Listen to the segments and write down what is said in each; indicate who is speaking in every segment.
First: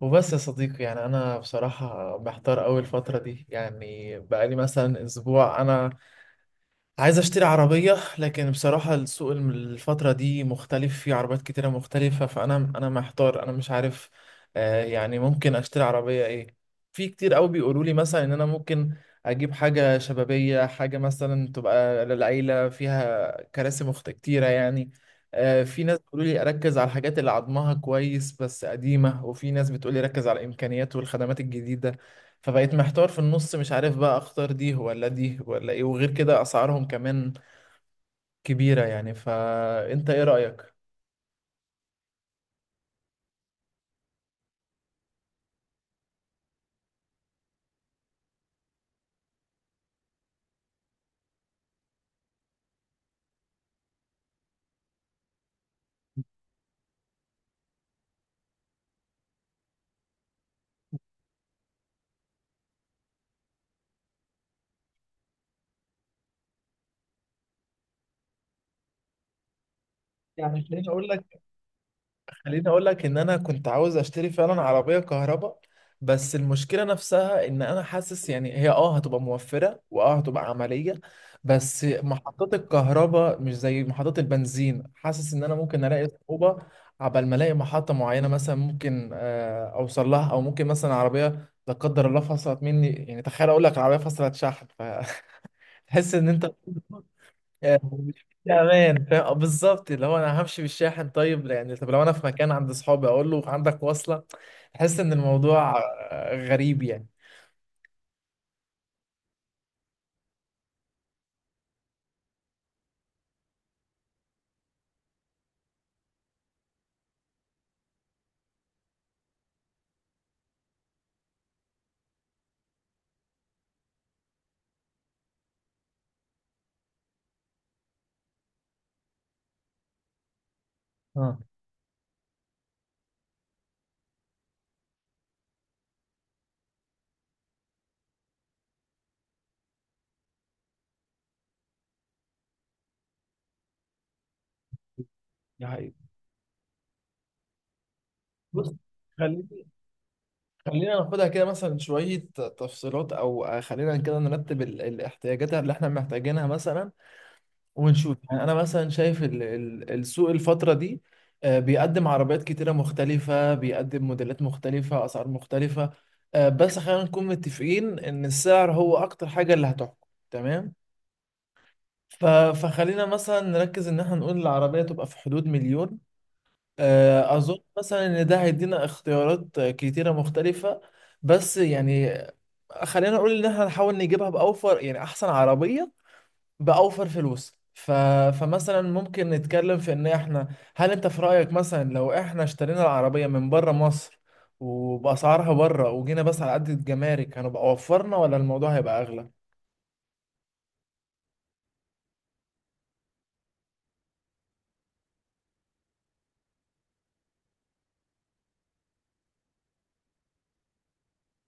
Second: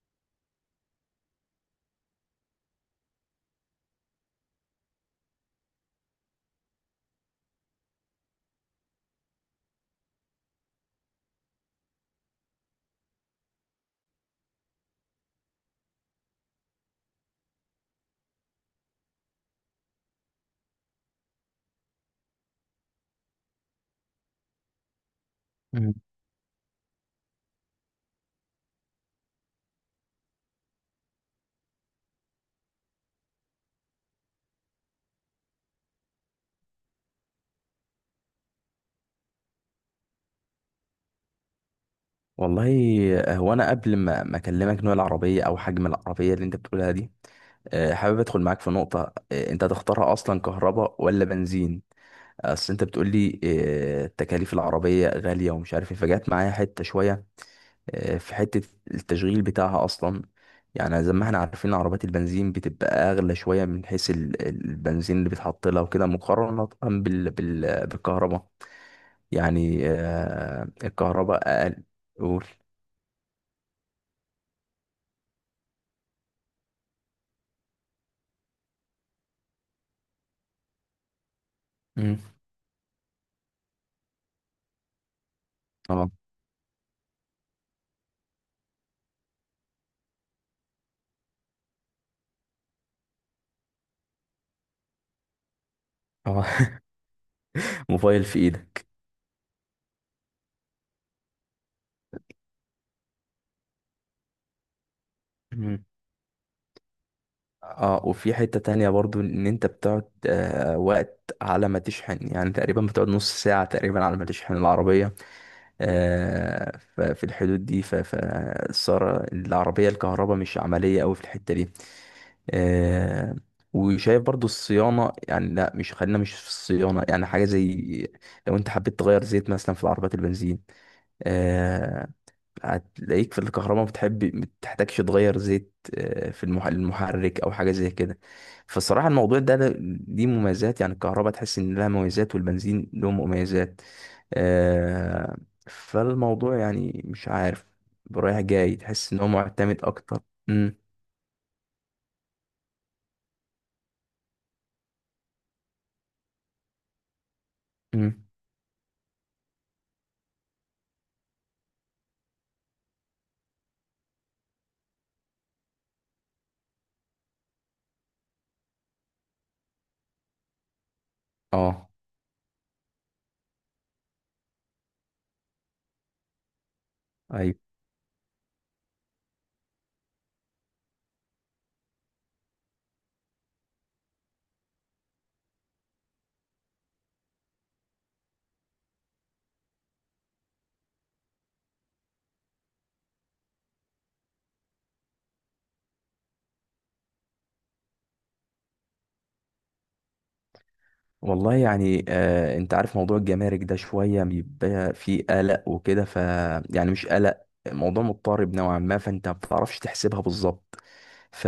Speaker 1: وبس يا صديقي، يعني انا بصراحة محتار قوي الفترة دي. يعني بقالي مثلا اسبوع انا عايز اشتري عربية، لكن بصراحة السوق الفترة دي مختلف، في عربيات كتيرة مختلفة، فانا محتار، انا مش عارف آه يعني ممكن اشتري عربية ايه. في كتير قوي بيقولوا لي مثلا ان انا ممكن اجيب حاجة شبابية، حاجة مثلا تبقى للعيلة فيها كراسي كتيرة يعني. آه، في
Speaker 2: مم.
Speaker 1: ناس بيقولوا لي اركز على الحاجات اللي عظمها كويس بس قديمة، وفي ناس بتقول لي ركز على الامكانيات والخدمات الجديدة. فبقيت محتار في النص، مش عارف بقى اختار دي ولا دي ولا ايه، وغير كده اسعارهم كمان كبيرة يعني. فانت ايه رأيك؟
Speaker 2: والله، انا اكلمك نوع العربيه او حجم العربيه اللي انت بتقولها دي؟ حابب ادخل معاك في نقطه. انت هتختارها اصلا كهرباء ولا بنزين؟ اصل انت بتقول لي تكاليف العربيه غاليه ومش عارف ايه، فجات معايا حته شويه. في حته التشغيل بتاعها اصلا. يعني زي ما احنا عارفين، عربيات البنزين بتبقى اغلى شويه من حيث البنزين اللي بيتحط لها وكده، مقارنه بال بالكهرباء. يعني
Speaker 1: يعني خليني اقول
Speaker 2: الكهرباء
Speaker 1: لك،
Speaker 2: اقل. قول.
Speaker 1: خليني اقول لك ان انا كنت عاوز اشتري فعلا عربيه كهرباء. بس المشكله نفسها ان انا حاسس يعني هي هتبقى موفره، واه هتبقى عمليه. بس
Speaker 2: مم.
Speaker 1: محطات الكهرباء مش زي محطات البنزين، حاسس ان انا ممكن الاقي
Speaker 2: اه،
Speaker 1: صعوبه عبال ما الاقي محطه معينه. مثلا ممكن اوصل لها، او ممكن مثلا عربيه لا قدر الله فصلت مني، يعني تخيل اقول لك عربيه فصلت شحن فتحس ان انت
Speaker 2: اه.
Speaker 1: يعني
Speaker 2: موبايل
Speaker 1: مش
Speaker 2: في ايدك.
Speaker 1: امان، فاهم؟ بالظبط، اللي هو انا همشي بالشاحن؟ طيب يعني طب لو انا في مكان عند اصحابي اقول له عندك وصله؟ تحس ان الموضوع
Speaker 2: مم.
Speaker 1: غريب يعني.
Speaker 2: اه، وفي حتة تانية برضو ان انت بتقعد وقت على ما تشحن، يعني تقريبا بتقعد نص ساعة تقريبا على ما تشحن العربية. ففي الحدود دي، فالسارة العربية الكهرباء مش عملية اوي في الحتة دي. آه وشايف برضو الصيانة، يعني لا، مش، خلينا مش في الصيانة. يعني حاجة زي لو انت حبيت تغير زيت مثلا في العربيات البنزين،
Speaker 1: اه،
Speaker 2: آه، هتلاقيك في الكهرباء بتحب ما بتحتاجش تغير زيت في المحرك او حاجه زي كده. فالصراحه، الموضوع ده دي مميزات، يعني الكهرباء تحس ان لها مميزات والبنزين له مميزات. آه،
Speaker 1: ده حقيقي.
Speaker 2: فالموضوع يعني مش عارف، رايح
Speaker 1: بص،
Speaker 2: جاي تحس ان هو
Speaker 1: خليني
Speaker 2: معتمد اكتر. امم،
Speaker 1: خلينا ناخدها كده مثلا شويه تفصيلات، او خلينا كده نرتب الاحتياجات اللي احنا محتاجينها مثلا ونشوف.
Speaker 2: امم.
Speaker 1: يعني انا مثلا شايف السوق الفتره دي بيقدم عربيات كتيره مختلفه، بيقدم موديلات مختلفه، اسعار مختلفه. بس خلينا نكون متفقين ان السعر هو اكتر حاجه اللي هتحكم، تمام؟
Speaker 2: اه.
Speaker 1: ف- فخلينا مثلا نركز ان احنا نقول العربيه تبقى في حدود مليون.
Speaker 2: أيوه.
Speaker 1: اظن مثلا ان ده هيدينا اختيارات كتيره مختلفه. بس يعني خلينا نقول ان احنا نحاول نجيبها باوفر، يعني احسن عربيه بأوفر فلوس فمثلا ممكن نتكلم في ان احنا، هل انت في رأيك مثلا لو احنا اشترينا العربية من بره مصر وبأسعارها بره وجينا بس على قد الجمارك، هنبقى وفرنا ولا الموضوع هيبقى اغلى؟
Speaker 2: والله يعني، انت عارف موضوع الجمارك ده شوية بيبقى فيه قلق وكده، يعني مش قلق، موضوع مضطرب نوعا ما، فانت ما بتعرفش تحسبها بالظبط. ف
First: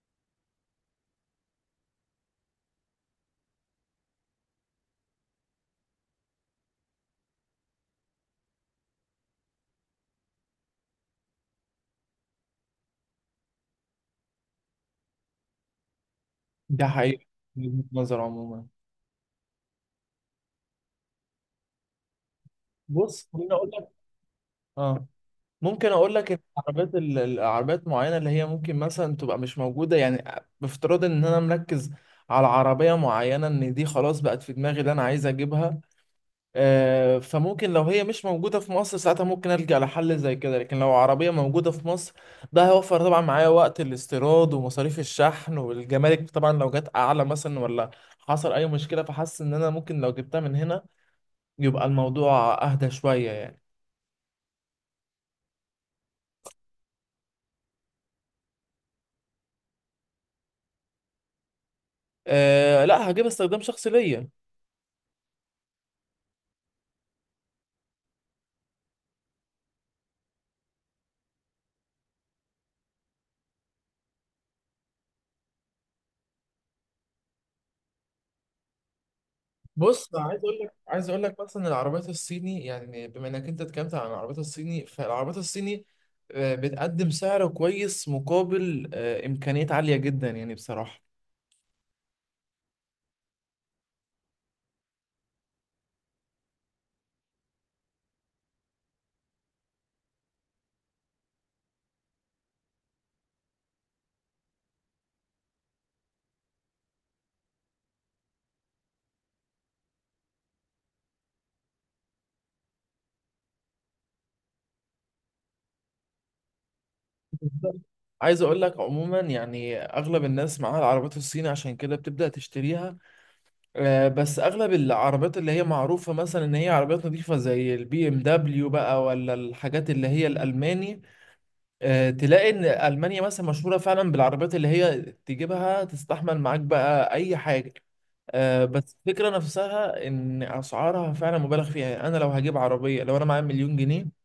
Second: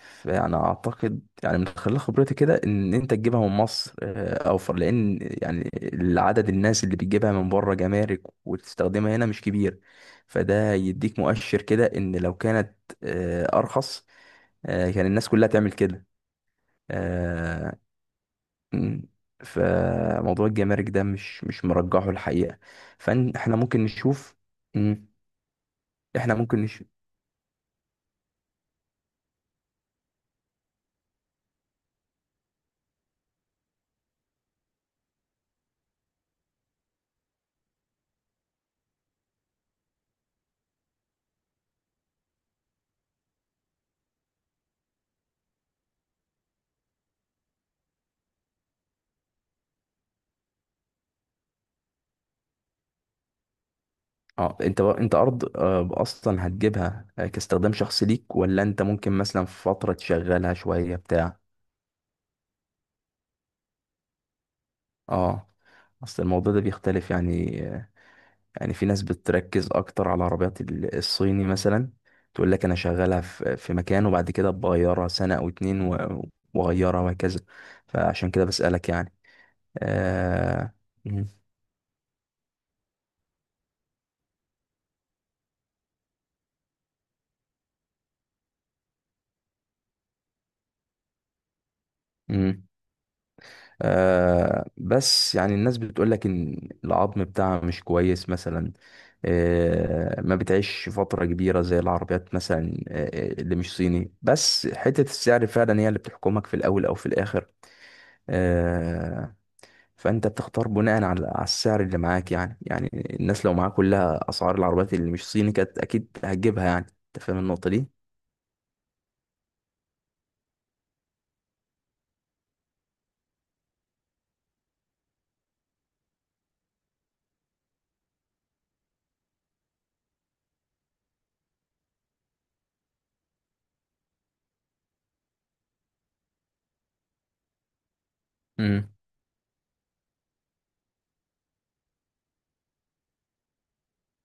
Speaker 2: فانا اعتقد يعني من خلال خبرتي كده ان انت تجيبها من مصر اوفر، لان يعني العدد الناس اللي بتجيبها من بره جمارك وتستخدمها هنا مش كبير. فده يديك مؤشر كده ان لو كانت ارخص، كان الناس كلها تعمل كده.
Speaker 1: ده حقيقي، من
Speaker 2: آه،
Speaker 1: وجهة نظر عموما.
Speaker 2: مم. فموضوع الجمارك ده مش مرجحه الحقيقة.
Speaker 1: بص خليني
Speaker 2: فاحنا
Speaker 1: اقول
Speaker 2: ممكن
Speaker 1: لك.
Speaker 2: نشوف.
Speaker 1: اه،
Speaker 2: مم.
Speaker 1: ممكن اقول لك
Speaker 2: احنا
Speaker 1: ان
Speaker 2: ممكن نشوف.
Speaker 1: العربيات معينة اللي هي ممكن مثلا تبقى مش موجودة يعني. بافتراض ان انا مركز على عربية معينة، ان دي خلاص بقت في دماغي اللي انا عايز اجيبها، فممكن لو هي مش موجودة في مصر ساعتها ممكن ألجأ لحل زي كده. لكن لو عربية موجودة في مصر، ده هيوفر طبعا معايا وقت الاستيراد ومصاريف الشحن والجمارك. طبعا لو جت أعلى مثلا، ولا حصل أي مشكلة، فحاسس إن أنا ممكن لو جبتها من هنا يبقى الموضوع أهدى شوية يعني.
Speaker 2: اه، انت ارض، اصلا هتجيبها كاستخدام شخصي ليك، ولا انت ممكن مثلا في فترة تشغلها شوية بتاع؟
Speaker 1: أه لا، هجيب استخدام شخصي ليا.
Speaker 2: اه. اصل الموضوع ده بيختلف، يعني يعني في ناس بتركز اكتر على عربيات الصيني مثلا. تقول لك انا شغالها في مكان وبعد كده بغيرها سنة او اتنين واغيرها وهكذا. فعشان كده بسألك، يعني.
Speaker 1: بص عايز اقول لك،
Speaker 2: آه.
Speaker 1: عايز اقول
Speaker 2: مم.
Speaker 1: لك مثلا العربيات الصيني، يعني بما انك انت اتكلمت عن العربيات الصيني، فالعربيات الصيني بتقدم سعر كويس مقابل امكانيات عاليه جدا يعني بصراحه.
Speaker 2: مم. بس يعني الناس بتقول لك ان العظم بتاعها مش كويس مثلا. ما بتعيش فترة كبيرة زي العربيات مثلا، اللي مش صيني، بس حتة السعر فعلا هي اللي بتحكمك في الاول او في الاخر. آه فانت بتختار بناء على السعر اللي معاك، يعني الناس لو معاك كلها اسعار العربيات اللي مش صيني كانت اكيد هتجيبها. يعني انت فاهم النقطة
Speaker 1: بالظبط.
Speaker 2: دي؟
Speaker 1: عايز اقول لك عموما يعني اغلب الناس معاها العربيات الصيني، عشان كده بتبدا تشتريها. بس اغلب العربيات اللي هي معروفه مثلا ان هي عربيات نظيفه زي البي ام دبليو بقى، ولا الحاجات اللي هي الالماني، تلاقي ان المانيا مثلا مشهوره فعلا بالعربيات اللي هي تجيبها تستحمل معاك بقى اي حاجه.
Speaker 2: مم.
Speaker 1: بس الفكره نفسها ان اسعارها فعلا مبالغ فيها. يعني انا لو هجيب عربيه، لو انا معايا مليون جنيه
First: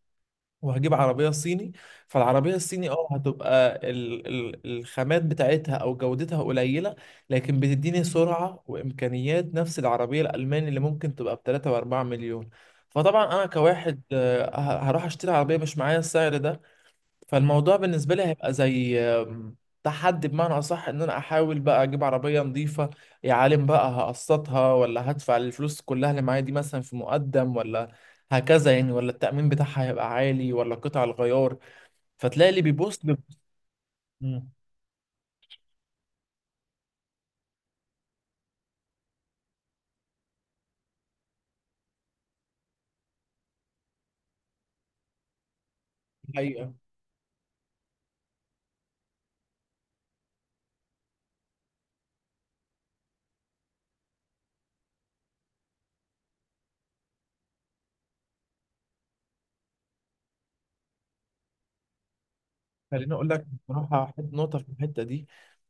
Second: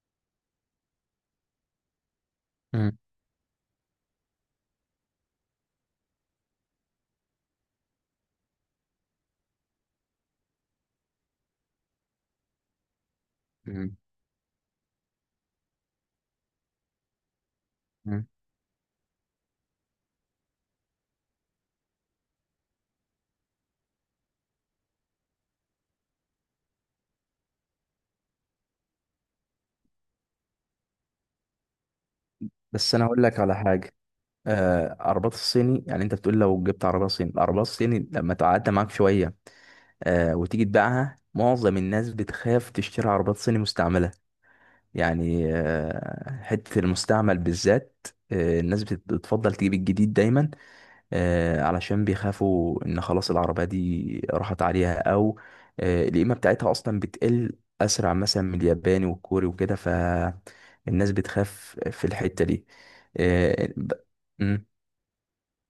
Speaker 1: وهجيب عربيه صيني، فالعربيه الصيني
Speaker 2: مم.
Speaker 1: اه هتبقى ال ال الخامات بتاعتها او جودتها قليله، لكن بتديني سرعه وامكانيات نفس العربيه الالماني اللي ممكن تبقى ب 3 و4 مليون. فطبعا انا
Speaker 2: مم.
Speaker 1: كواحد هروح اشتري عربيه مش معايا السعر ده. فالموضوع بالنسبة لي
Speaker 2: مم.
Speaker 1: هيبقى زي تحدي بمعنى أصح، إن أنا أحاول بقى أجيب عربية نظيفة. يا عالم بقى، هقسطها ولا هدفع الفلوس كلها اللي معايا دي مثلا في مقدم، ولا هكذا يعني، ولا التأمين بتاعها هيبقى عالي، ولا قطع الغيار. فتلاقي اللي
Speaker 2: بس انا اقول لك على حاجة.
Speaker 1: مم.
Speaker 2: عربات الصيني، يعني انت بتقول لو جبت عربيه صيني، العربيه الصيني لما تعدي معاك شويه وتيجي تبيعها، معظم الناس بتخاف تشتري عربيات صيني مستعمله. يعني
Speaker 1: الحقيقة،
Speaker 2: حته المستعمل بالذات، الناس بتفضل تجيب الجديد دايما علشان بيخافوا ان خلاص العربيه دي راحت عليها، او القيمه بتاعتها اصلا بتقل اسرع مثلا من الياباني والكوري وكده. فالناس بتخاف في الحته دي.
Speaker 1: خليني اقول لك
Speaker 2: آه ب...
Speaker 1: بصراحه، حط نقطه
Speaker 2: مم.
Speaker 1: في الحته دي.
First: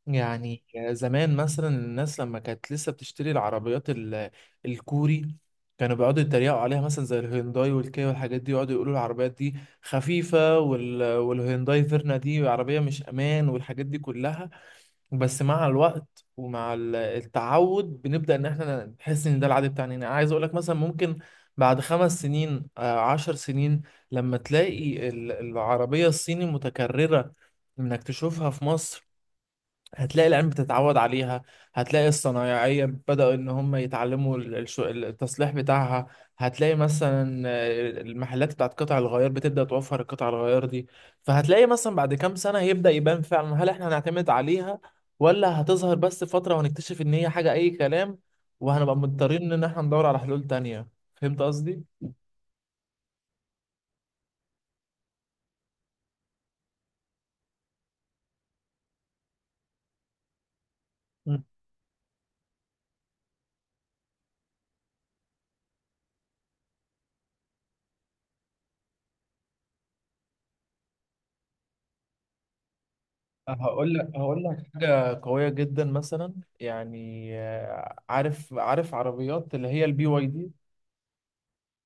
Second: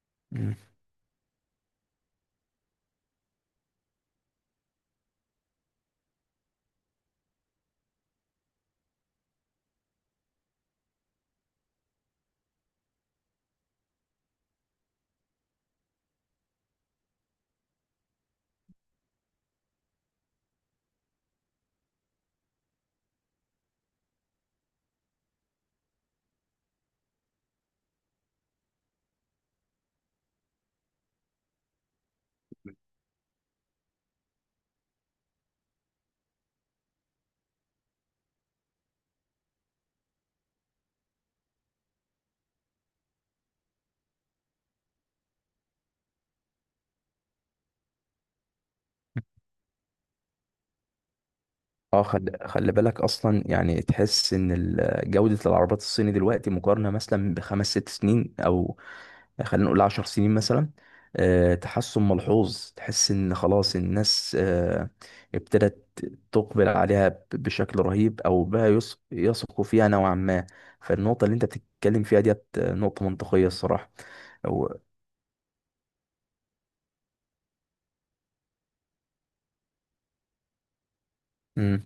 Speaker 1: يعني زمان مثلا الناس لما كانت لسه بتشتري الكوري، كانوا بيقعدوا يتريقوا عليها مثلا زي الهيونداي والكيا والحاجات دي، يقعدوا يقولوا العربيات دي خفيفه والهيونداي فيرنا دي عربيه مش امان، والحاجات دي كلها. بس مع الوقت ومع التعود بنبدأ ان احنا نحس ان ده العادي بتاعنا. انا عايز اقول لك مثلا ممكن بعد خمس سنين، عشر سنين، لما تلاقي العربية الصيني متكررة، انك تشوفها في مصر، هتلاقي العلم بتتعود عليها، هتلاقي الصنايعية بدأوا إن هم يتعلموا التصليح بتاعها، هتلاقي مثلا المحلات بتاعت قطع الغيار بتبدأ توفر القطع الغيار دي. فهتلاقي مثلا بعد كام سنة هيبدأ يبان فعلا هل احنا هنعتمد عليها، ولا هتظهر بس فترة وهنكتشف إن هي حاجة أي كلام وهنبقى مضطرين إن احنا ندور على حلول تانية. فهمت قصدي؟
Speaker 2: اه، خلي بالك اصلا، يعني تحس ان جودة العربيات الصيني دلوقتي مقارنة مثلا بخمس ست سنين، او خلينا نقول 10 سنين مثلا.
Speaker 1: مم.
Speaker 2: تحسن ملحوظ، تحس ان خلاص الناس ابتدت تقبل عليها بشكل رهيب، او بقى يثقوا فيها نوعا ما. فالنقطة اللي انت بتتكلم فيها ديت نقطة منطقية الصراحة.
Speaker 1: هقول لك، هقول لك
Speaker 2: او
Speaker 1: حاجة قوية جدا مثلا. يعني عارف عربيات اللي هي البي واي دي.
Speaker 2: مم،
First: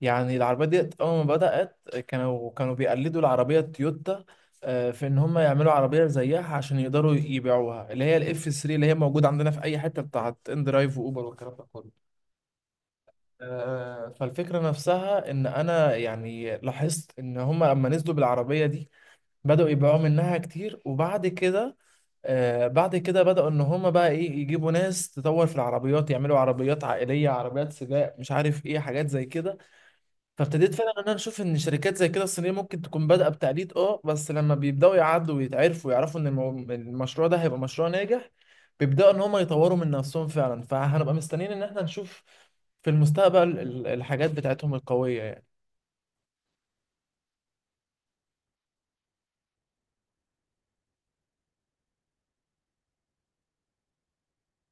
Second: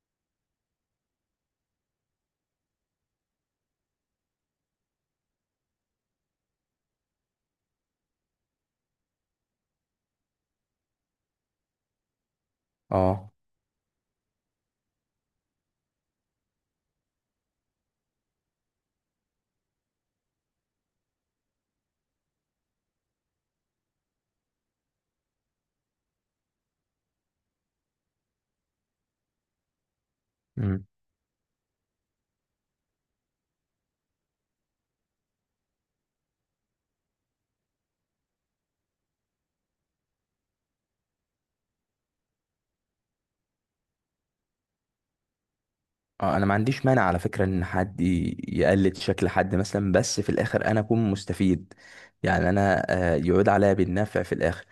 Speaker 1: يعني العربيات دي أول ما بدأت، كانوا بيقلدوا العربية التويوتا، في إن هم يعملوا عربية زيها عشان يقدروا يبيعوها، اللي هي الإف 3 اللي هي موجودة عندنا في أي حتة بتاعت إن درايف وأوبر والكلام ده كله.
Speaker 2: اه،
Speaker 1: فالفكرة نفسها، إن أنا يعني لاحظت إن هم لما نزلوا بالعربية دي بدأوا يبيعوا منها كتير، وبعد كده، بعد كده بدأوا إن هما بقى إيه، يجيبوا ناس تطور في العربيات، يعملوا عربيات عائلية، عربيات سباق، مش عارف إيه حاجات زي كده. فابتديت فعلا ان انا اشوف ان شركات زي كده الصينيه ممكن تكون بادئه بتقليد، اه، بس لما بيبداوا يعدوا ويتعرفوا ويعرفوا ان المشروع ده هيبقى مشروع ناجح، بيبداوا ان هم يطوروا من نفسهم فعلا. فهنبقى مستنيين ان احنا نشوف في المستقبل الحاجات بتاعتهم القويه يعني.
Speaker 2: اه. انا ما عنديش مانع على فكرة ان حد يقلد شكل حد مثلا، بس في الاخر انا اكون مستفيد، يعني انا، يعود عليا بالنفع في الاخر.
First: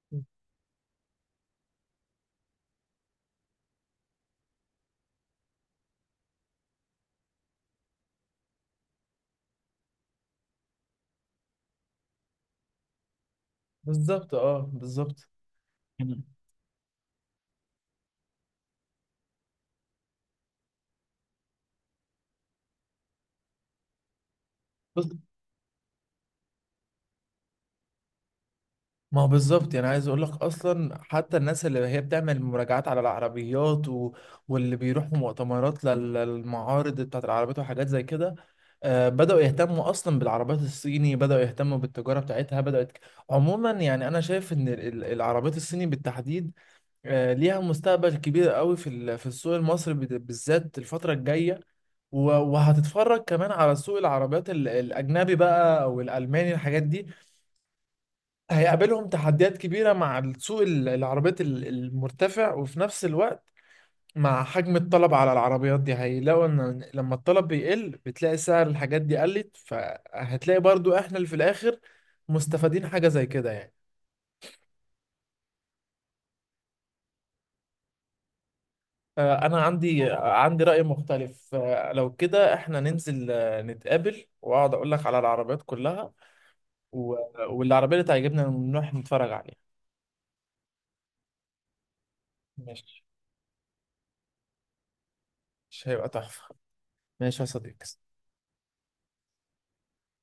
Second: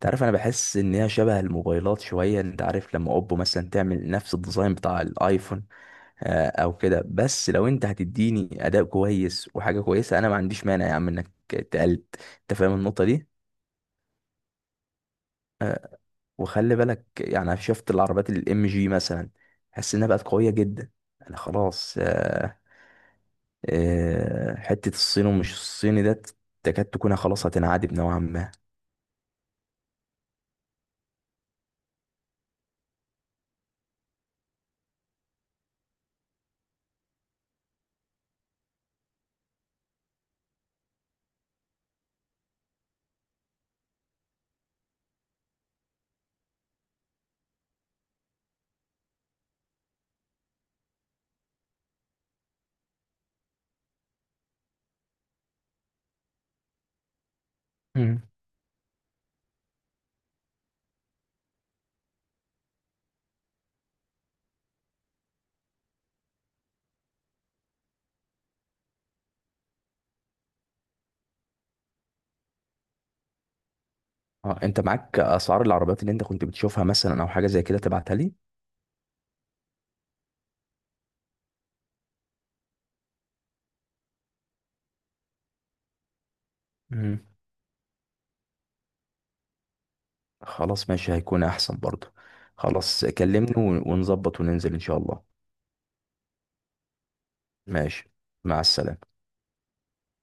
Speaker 2: تعرف، انا بحس ان هي شبه الموبايلات شوية. انت عارف لما اوبو مثلا تعمل نفس الديزاين بتاع الايفون، او كده. بس لو انت هتديني اداء كويس وحاجة كويسة، انا ما عنديش مانع يا عم انك تقلد. انت فاهم النقطة دي؟
Speaker 1: بالظبط، اه بالظبط. مم.
Speaker 2: وخلي بالك، يعني أنا شفت العربيات MG مثلا، حس انها بقت قوية جدا. انا خلاص، حتة الصين ومش الصيني ده تكاد تكون خلاص هتنعدم نوعا ما.
Speaker 1: ما هو بالظبط، يعني عايز اقول لك اصلا حتى الناس اللي هي بتعمل مراجعات على العربيات واللي بيروحوا مؤتمرات للمعارض بتاعت العربيات وحاجات زي كده، بدأوا يهتموا اصلا بالعربيات الصيني، بدأوا يهتموا بالتجارة بتاعتها بدأت. عموما يعني انا شايف ان العربيات الصيني بالتحديد ليها مستقبل كبير قوي في في السوق المصري بالذات الفترة الجاية. وهتتفرج كمان على سوق العربيات الاجنبي بقى، او الالماني الحاجات دي
Speaker 2: مم.
Speaker 1: هيقابلهم تحديات كبيرة مع السوق العربيات المرتفع. وفي نفس الوقت مع حجم الطلب على العربيات دي، هيلاقوا ان لما الطلب بيقل بتلاقي سعر الحاجات دي قلت، فهتلاقي برضو احنا اللي في الاخر مستفادين حاجة زي كده يعني.
Speaker 2: اه، انت معاك اسعار العربيات اللي انت كنت بتشوفها مثلا او حاجة زي كده، تبعتها لي؟
Speaker 1: انا عندي، عندي رأي مختلف. لو كده احنا ننزل نتقابل، واقعد اقول لك على العربيات كلها، و-
Speaker 2: مم.
Speaker 1: والعربية اللي تعجبنا نروح نتفرج عليها.
Speaker 2: خلاص، ماشي، هيكون احسن برضه.
Speaker 1: ماشي،
Speaker 2: خلاص، كلمني ونظبط وننزل ان شاء الله.
Speaker 1: مش هيبقى تحفة؟ ماشي يا صديقي.
Speaker 2: ماشي. مع السلامة.